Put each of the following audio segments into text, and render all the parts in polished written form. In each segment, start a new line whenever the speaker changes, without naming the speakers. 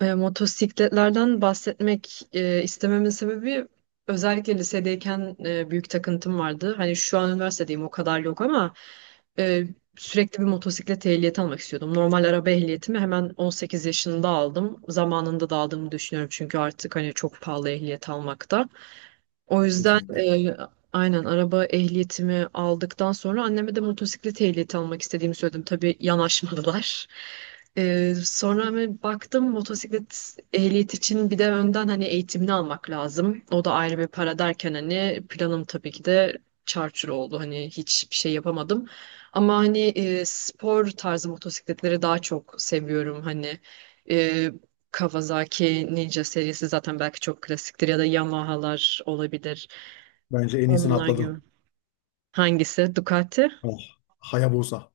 Motosikletlerden bahsetmek istememin sebebi özellikle lisedeyken büyük takıntım vardı. Hani şu an üniversitedeyim, o kadar yok ama e, sürekli bir motosiklet ehliyeti almak istiyordum. Normal araba ehliyetimi hemen 18 yaşında aldım. Zamanında da aldığımı düşünüyorum çünkü artık hani çok pahalı ehliyet almakta. O yüzden
Kesinlikle.
aynen araba ehliyetimi aldıktan sonra anneme de motosiklet ehliyeti almak istediğimi söyledim. Tabii yanaşmadılar. Sonra hani baktım, motosiklet ehliyet için bir de önden hani eğitimini almak lazım. O da ayrı bir para derken hani planım tabii ki de çarçur oldu. Hani hiçbir şey yapamadım. Ama hani spor tarzı motosikletleri daha çok seviyorum. Hani e, Kawasaki Ninja serisi zaten belki çok klasiktir ya da Yamaha'lar olabilir.
Bence en iyisini
Onlar gibi.
atladın.
Hangisi? Ducati?
Oh, Hayabusa.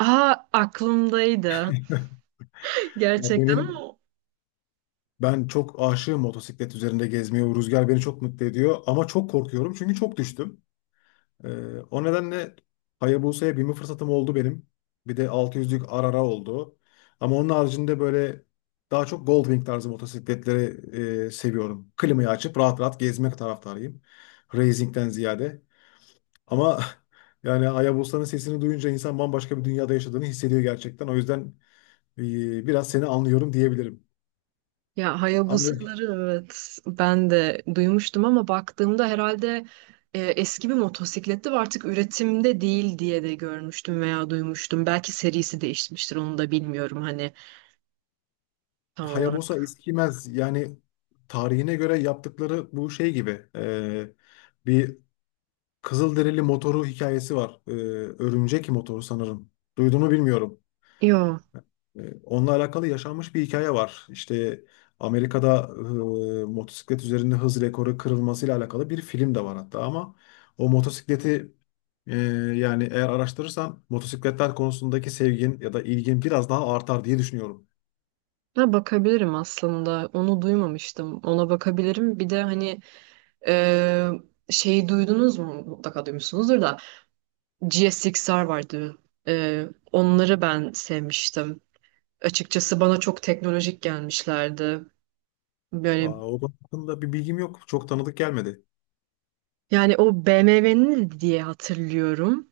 Aa, aklımdaydı.
Ya
Gerçekten,
benim
ama
ben çok aşığım motosiklet üzerinde gezmeye. O rüzgar beni çok mutlu ediyor ama çok korkuyorum çünkü çok düştüm. O nedenle Hayabusa'ya binme fırsatım oldu benim. Bir de 600'lük Arara oldu. Ama onun haricinde böyle daha çok Goldwing tarzı motosikletleri seviyorum. Klimayı açıp rahat rahat gezmek taraftarıyım. Racing'den ziyade. Ama yani Ayabosa'nın sesini duyunca insan bambaşka bir dünyada yaşadığını hissediyor gerçekten. O yüzden e, biraz seni anlıyorum diyebilirim.
ya
Ama
Hayabusa'ları, evet ben de duymuştum ama baktığımda herhalde eski bir motosikletti ve artık üretimde değil diye de görmüştüm veya duymuştum. Belki serisi değişmiştir, onu da bilmiyorum hani tam
Hayabusa
olarak.
eskimez. Yani tarihine göre yaptıkları bu şey gibi. Bir Kızılderili motoru hikayesi var. Örümcek motoru sanırım. Duyduğunu bilmiyorum.
Yo.
Onunla alakalı yaşanmış bir hikaye var. İşte Amerika'da motosiklet üzerinde hız rekoru kırılmasıyla alakalı bir film de var hatta ama o motosikleti e, yani eğer araştırırsan motosikletler konusundaki sevgin ya da ilgin biraz daha artar diye düşünüyorum.
Ha, bakabilirim aslında. Onu duymamıştım. Ona bakabilirim. Bir de hani Ee, şeyi duydunuz mu? Mutlaka duymuşsunuzdur da. GSX-R vardı. Onları ben sevmiştim. Açıkçası bana çok teknolojik gelmişlerdi.
Aa,
Böyle,
o konu hakkında bir bilgim yok. Çok tanıdık gelmedi.
yani o BMW'nin diye hatırlıyorum.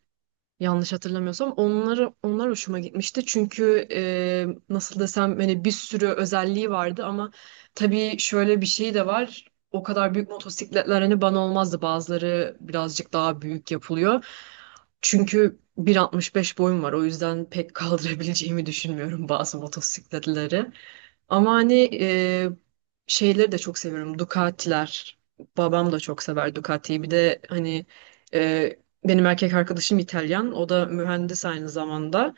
Yanlış hatırlamıyorsam onlar hoşuma gitmişti. Çünkü nasıl desem hani bir sürü özelliği vardı ama tabii şöyle bir şey de var. O kadar büyük motosikletler hani bana olmazdı. Bazıları birazcık daha büyük yapılıyor. Çünkü 1,65 boyum var. O yüzden pek kaldırabileceğimi düşünmüyorum bazı motosikletleri. Ama hani şeyleri de çok seviyorum. Ducati'ler. Babam da çok sever Ducati'yi. Bir de hani e, benim erkek arkadaşım İtalyan. O da mühendis aynı zamanda.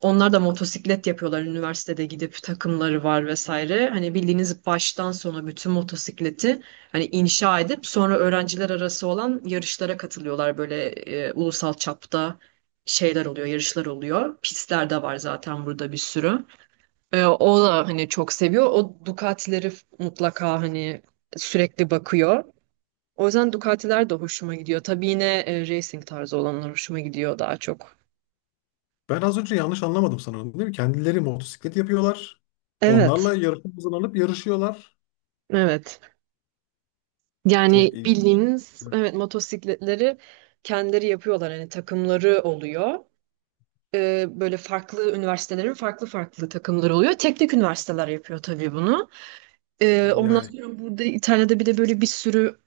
Onlar da motosiklet yapıyorlar. Üniversitede gidip takımları var vesaire. Hani bildiğiniz baştan sona bütün motosikleti hani inşa edip sonra öğrenciler arası olan yarışlara katılıyorlar. Böyle ulusal çapta şeyler oluyor, yarışlar oluyor. Pistler de var zaten burada bir sürü. O da hani çok seviyor. O Ducati'leri mutlaka hani sürekli bakıyor. O yüzden Ducati'ler de hoşuma gidiyor. Tabii yine racing tarzı olanlar hoşuma gidiyor daha çok.
Ben az önce yanlış anlamadım sanırım, değil mi? Kendileri motosiklet yapıyorlar.
Evet,
Onlarla yarışa hazırlanıp yarışıyorlar.
evet. Yani
Çok ilginç.
bildiğiniz, evet, motosikletleri kendileri yapıyorlar. Hani takımları oluyor. Böyle farklı üniversitelerin farklı farklı takımları oluyor. Teknik üniversiteler yapıyor tabii bunu. Ondan
Yani
sonra burada İtalya'da bir de böyle bir sürü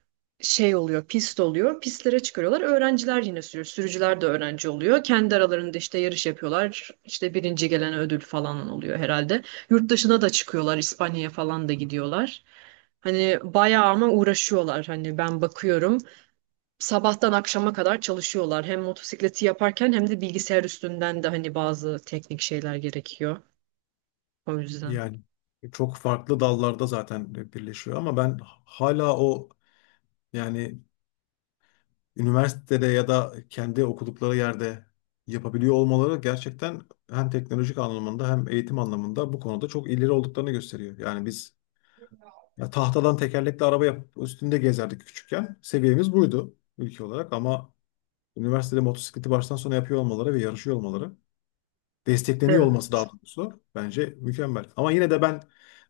şey oluyor, pist oluyor. Pistlere çıkarıyorlar. Öğrenciler yine sürüyor. Sürücüler de öğrenci oluyor. Kendi aralarında işte yarış yapıyorlar. İşte birinci gelen ödül falan oluyor herhalde. Yurt dışına da çıkıyorlar. İspanya'ya falan da gidiyorlar. Hani bayağı ama uğraşıyorlar. Hani ben bakıyorum. Sabahtan akşama kadar çalışıyorlar. Hem motosikleti yaparken hem de bilgisayar üstünden de hani bazı teknik şeyler gerekiyor. O yüzden.
Yani çok farklı dallarda zaten birleşiyor ama ben hala o yani üniversitede ya da kendi okudukları yerde yapabiliyor olmaları gerçekten hem teknolojik anlamında hem eğitim anlamında bu konuda çok ileri olduklarını gösteriyor. Yani biz ya tahtadan tekerlekli araba yapıp üstünde gezerdik küçükken. Seviyemiz buydu ülke olarak ama üniversitede motosikleti baştan sona yapıyor olmaları ve yarışıyor olmaları, destekleniyor olması
Evet.
daha doğrusu bence mükemmel. Ama yine de ben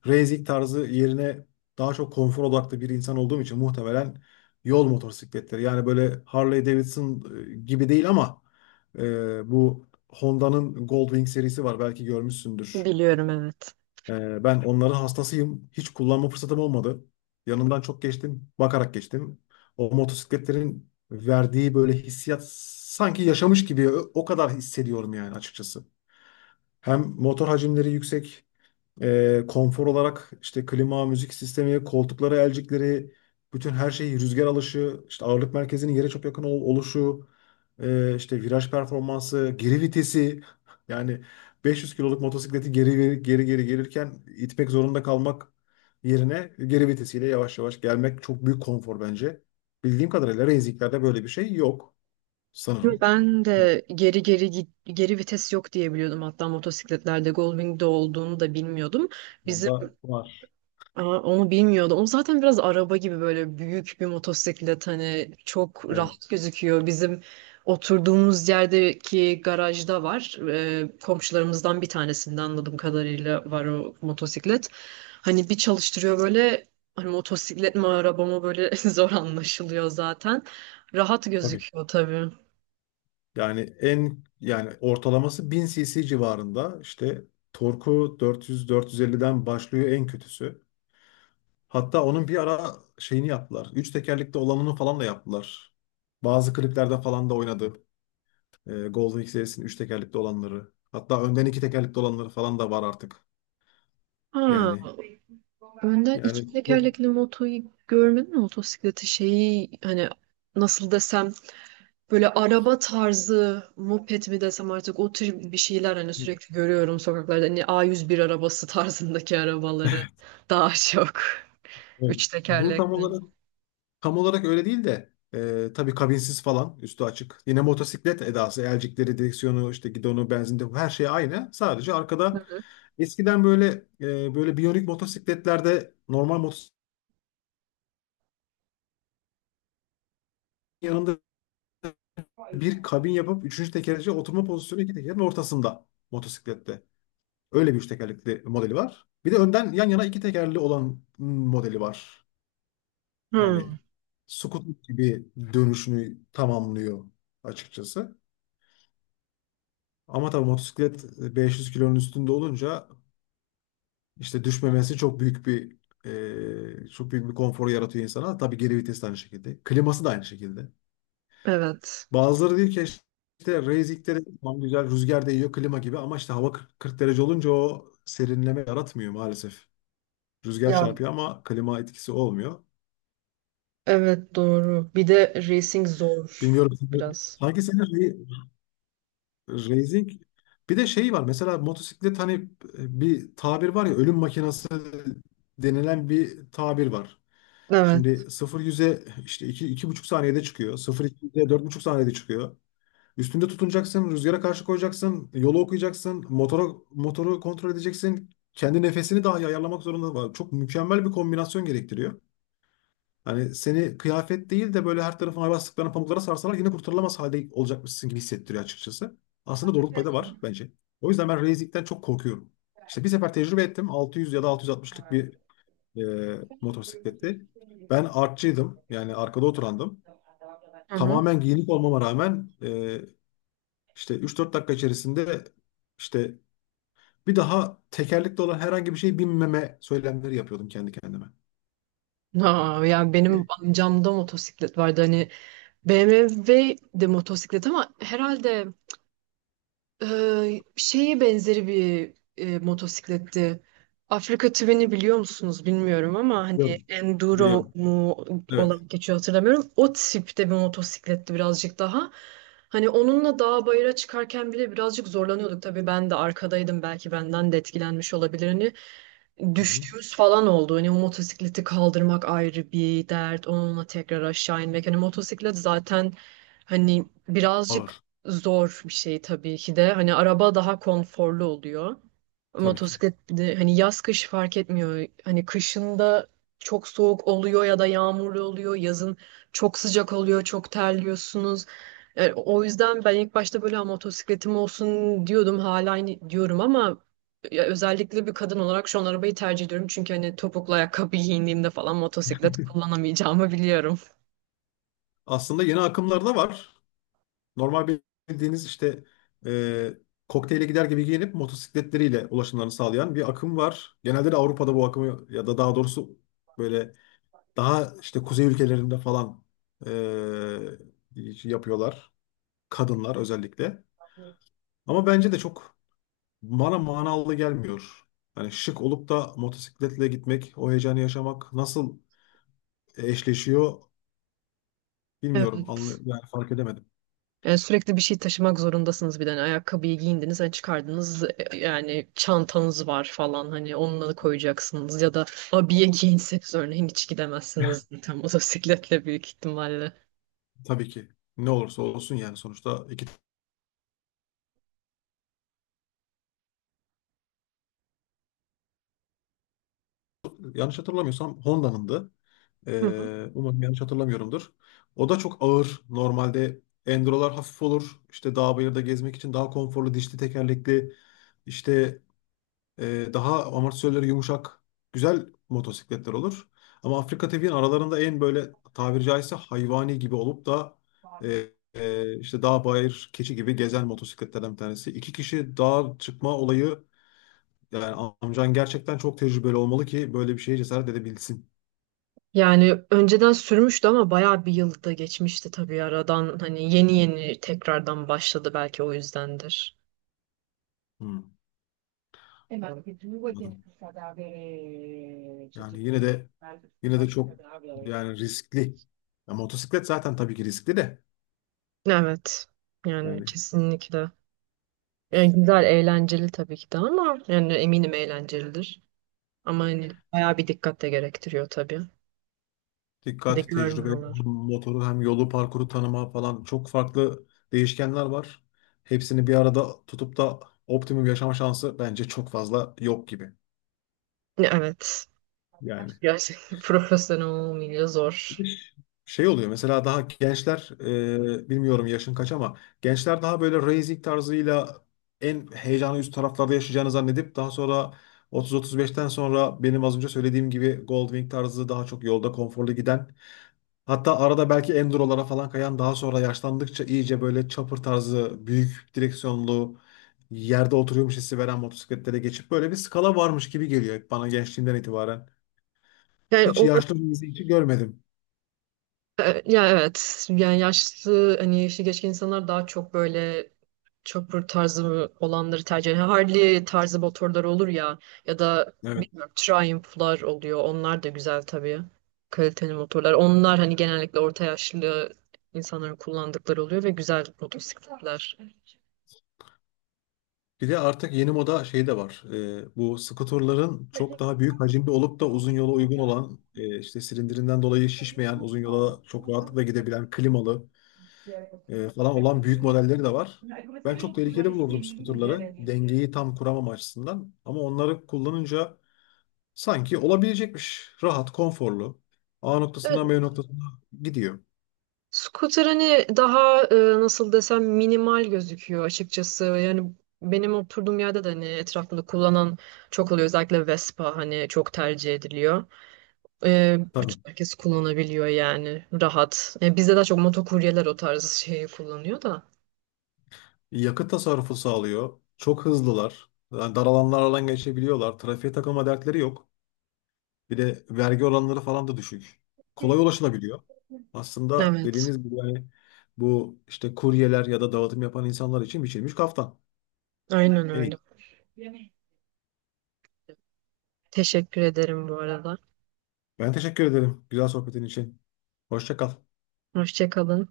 racing tarzı yerine daha çok konfor odaklı bir insan olduğum için muhtemelen yol motosikletleri, yani böyle Harley Davidson gibi değil ama e, bu Honda'nın Goldwing serisi var, belki görmüşsündür.
Biliyorum, evet.
Ben onların hastasıyım. Hiç kullanma fırsatım olmadı. Yanından çok geçtim. Bakarak geçtim. O motosikletlerin verdiği böyle hissiyat sanki yaşamış gibi o kadar hissediyorum yani açıkçası. Hem motor hacimleri yüksek. Konfor olarak işte klima, müzik sistemi, koltukları, elcikleri, bütün her şeyi, rüzgar alışı, işte ağırlık merkezinin yere çok yakın oluşu, işte viraj performansı, geri vitesi. Yani 500 kiloluk motosikleti geri geri gelirken itmek zorunda kalmak yerine geri vitesiyle yavaş yavaş gelmek çok büyük konfor bence. Bildiğim kadarıyla racing'lerde böyle bir şey yok sanırım.
Ben de geri geri git, geri vites yok diye biliyordum. Hatta motosikletlerde Goldwing'de olduğunu da bilmiyordum. Bizim
Onda var.
Aa, onu bilmiyordum. O zaten biraz araba gibi böyle büyük bir motosiklet, hani çok
Evet,
rahat gözüküyor. Bizim oturduğumuz yerdeki garajda var. Komşularımızdan bir tanesinde anladığım kadarıyla var o motosiklet. Hani bir çalıştırıyor böyle, hani motosiklet mi araba mı böyle zor anlaşılıyor zaten. Rahat
tabii.
gözüküyor tabii.
Yani en yani ortalaması 1000 cc civarında, işte torku 400-450'den başlıyor en kötüsü. Hatta onun bir ara şeyini yaptılar. Üç tekerlekli olanını falan da yaptılar. Bazı kliplerde falan da oynadı. Golden X serisinin üç tekerlekli olanları. Hatta önden iki tekerlekli olanları falan da var artık.
Ha.
Yani
Önden iki
yani
tekerlekli motoyu görmedin mi, motosikleti, şeyi hani nasıl desem böyle araba tarzı moped mi desem artık, o tür bir şeyler hani sürekli görüyorum sokaklarda, hani A101 arabası tarzındaki arabaları daha çok,
evet.
üç
Bu tam
tekerlekli.
olarak Tam olarak öyle değil de tabii kabinsiz falan üstü açık. Yine motosiklet edası, elcikleri, direksiyonu, işte gidonu, benzinde her şey aynı. Sadece
Hı
arkada
hı.
eskiden böyle böyle biyonik motosikletlerde normal motosikletin yanında bir kabin yapıp üçüncü tekerleci, oturma pozisyonu iki tekerin ortasında motosiklette. Öyle bir üç tekerlekli modeli var. Bir de önden yan yana iki tekerli olan modeli var. Yani
Hmm.
scooter gibi dönüşünü tamamlıyor açıkçası. Ama tabii motosiklet 500 kilonun üstünde olunca işte düşmemesi çok büyük bir çok büyük bir konfor yaratıyor insana. Tabii geri vites de aynı şekilde. Kliması da aynı şekilde.
Evet.
Bazıları diyor ki işte racing'de de tamam güzel rüzgar değiyor klima gibi ama işte hava 40 derece olunca o serinleme yaratmıyor maalesef. Rüzgar
Ya
çarpıyor ama klima etkisi olmuyor.
evet, doğru. Bir de racing zor
Bilmiyorum.
biraz.
Sanki senin Racing, bir de şey var mesela motosiklet hani bir tabir var ya, ölüm makinası denilen bir tabir var.
Evet.
Şimdi 0-100'e işte 2-2,5 saniyede çıkıyor. 0 4,5 saniyede çıkıyor. Üstünde tutunacaksın, rüzgara karşı koyacaksın, yolu okuyacaksın, motoru kontrol edeceksin. Kendi nefesini dahi ayarlamak zorunda var. Çok mükemmel bir kombinasyon gerektiriyor. Hani seni kıyafet değil de böyle her tarafına bastıklarına pamuklara sarsalar yine kurtarılamaz halde olacakmışsın gibi hissettiriyor açıkçası. Aslında doğruluk payı da var bence. O yüzden ben racing'den çok korkuyorum. İşte bir sefer tecrübe ettim. 600 ya da 660'lık bir e, motosikletti. Ben artçıydım. Yani arkada oturandım.
Hı hı.
Tamamen giyinik olmama rağmen işte 3-4 dakika içerisinde işte bir daha tekerlekli olan herhangi bir şey binmeme söylemleri yapıyordum kendi kendime.
Ha, ya benim amcamda motosiklet vardı hani, BMW de motosiklet ama herhalde şeyi benzeri bir motosikletti. Afrika Twin'i biliyor musunuz bilmiyorum ama hani
Biliyorum.
Enduro
Biliyorum.
mu
Evet.
olarak geçiyor, hatırlamıyorum. O tipte bir motosikletti birazcık daha. Hani onunla dağ bayıra çıkarken bile birazcık zorlanıyorduk. Tabii ben de arkadaydım, belki benden de etkilenmiş olabilir. Hani
Hı hı.
düştüğümüz falan oldu. Hani o motosikleti kaldırmak ayrı bir dert. Onunla tekrar aşağı inmek. Hani motosiklet zaten hani birazcık
Ağır.
zor bir şey tabii ki de. Hani araba daha konforlu oluyor.
Tabii ki.
Motosiklet bir de hani yaz kış fark etmiyor. Hani kışında çok soğuk oluyor ya da yağmurlu oluyor. Yazın çok sıcak oluyor, çok terliyorsunuz. Yani o yüzden ben ilk başta böyle "Ha, motosikletim olsun" diyordum. Hala aynı diyorum ama ya, özellikle bir kadın olarak şu an arabayı tercih ediyorum. Çünkü hani topuklu ayakkabı giyindiğimde falan motosiklet kullanamayacağımı biliyorum.
Aslında yeni akımlar da var. Normal bildiğiniz işte e, kokteyle gider gibi giyinip motosikletleriyle ulaşımlarını sağlayan bir akım var. Genelde de Avrupa'da bu akımı ya da daha doğrusu böyle daha işte kuzey ülkelerinde falan e, yapıyorlar. Kadınlar özellikle. Ama bence de çok bana manalı gelmiyor. Hani şık olup da motosikletle gitmek, o heyecanı yaşamak nasıl eşleşiyor bilmiyorum.
Evet.
Yani fark edemedim.
Yani sürekli bir şey taşımak zorundasınız bir de. Hani ayakkabıyı giyindiniz, hani çıkardınız, yani çantanız var falan, hani onunla da koyacaksınız ya da abiye giyinseniz örneğin, hiç gidemezsiniz tam motosikletle büyük ihtimalle.
Tabii ki ne olursa olsun yani sonuçta iki, yanlış hatırlamıyorsam Honda'nındı.
Hı hı.
Umarım yanlış hatırlamıyorumdur. O da çok ağır. Normalde Enduro'lar hafif olur. İşte dağ bayırda gezmek için daha konforlu, dişli tekerlekli, işte daha amortisörleri yumuşak güzel motosikletler olur. Ama Afrika TV'nin aralarında en böyle tabiri caizse hayvani gibi olup da e, işte dağ bayır keçi gibi gezen motosikletlerden bir tanesi. İki kişi dağa çıkma olayı. Yani amcan gerçekten çok tecrübeli olmalı ki böyle bir şeye cesaret edebilsin.
Yani önceden sürmüştü ama bayağı bir yılda geçmişti tabii aradan, hani yeni yeni tekrardan başladı, belki o yüzdendir.
Hmm, anladım. Yani yine de yine de çok, yani riskli. Ya motosiklet zaten tabii ki riskli de.
Evet. Yani
Yani
kesinlikle. Yani güzel, eğlenceli tabii ki de ama yani eminim eğlencelidir. Ama hani bayağı bir dikkat de gerektiriyor tabii. Bir de
dikkat, tecrübe,
görmüyorlar.
motoru hem yolu, parkuru tanıma falan çok farklı değişkenler var. Hepsini bir arada tutup da optimum yaşama şansı bence çok fazla yok gibi.
Evet.
Yani.
Gerçekten profesyonel olmayınca zor.
Şey oluyor mesela daha gençler bilmiyorum yaşın kaç ama gençler daha böyle racing tarzıyla en heyecanı üst taraflarda yaşayacağını zannedip daha sonra 30-35'ten sonra benim az önce söylediğim gibi Goldwing tarzı daha çok yolda konforlu giden hatta arada belki Enduro'lara falan kayan daha sonra yaşlandıkça iyice böyle chopper tarzı büyük direksiyonlu yerde oturuyormuş hissi veren motosikletlere geçip böyle bir skala varmış gibi geliyor bana gençliğimden itibaren.
Yani
Hiç
o.
yaşlı birisi hiç görmedim.
Ya evet, yani yaşlı, hani yaşı geçkin insanlar daha çok böyle chopper tarzı olanları tercih ediyor. Harley tarzı motorlar olur ya, ya da bilmiyorum Triumph'lar oluyor. Onlar da güzel tabii. Kaliteli motorlar. Onlar hani genellikle orta yaşlı insanların kullandıkları oluyor ve güzel motosikletler.
Bir de artık yeni moda şey de var. Bu skuterların çok daha büyük hacimli olup da uzun yola uygun olan, işte silindirinden dolayı şişmeyen, uzun yola çok rahatlıkla gidebilen, klimalı falan olan büyük modelleri de var. Ben çok tehlikeli bulurdum skuterları. Dengeyi tam kuramam açısından. Ama onları kullanınca sanki olabilecekmiş. Rahat, konforlu. A noktasından
Evet.
B noktasına gidiyor.
Scooter hani daha nasıl desem minimal gözüküyor açıkçası. Yani benim oturduğum yerde de hani etrafında kullanan çok oluyor. Özellikle Vespa hani çok tercih ediliyor. E,
Tabii.
bütün herkes kullanabiliyor yani, rahat. Bizde daha çok motokuryeler o tarz şeyi kullanıyor da.
Yakıt tasarrufu sağlıyor. Çok hızlılar. Yani dar alanlardan geçebiliyorlar. Trafiğe takılma dertleri yok. Bir de vergi oranları falan da düşük. Kolay ulaşılabiliyor. Aslında
Evet,
dediğiniz gibi yani bu işte kuryeler ya da dağıtım yapan insanlar için biçilmiş kaftan.
aynen
En iyi.
öyle. Teşekkür ederim bu arada.
Ben teşekkür ederim güzel sohbetin için. Hoşça kal.
Hoşça kalın.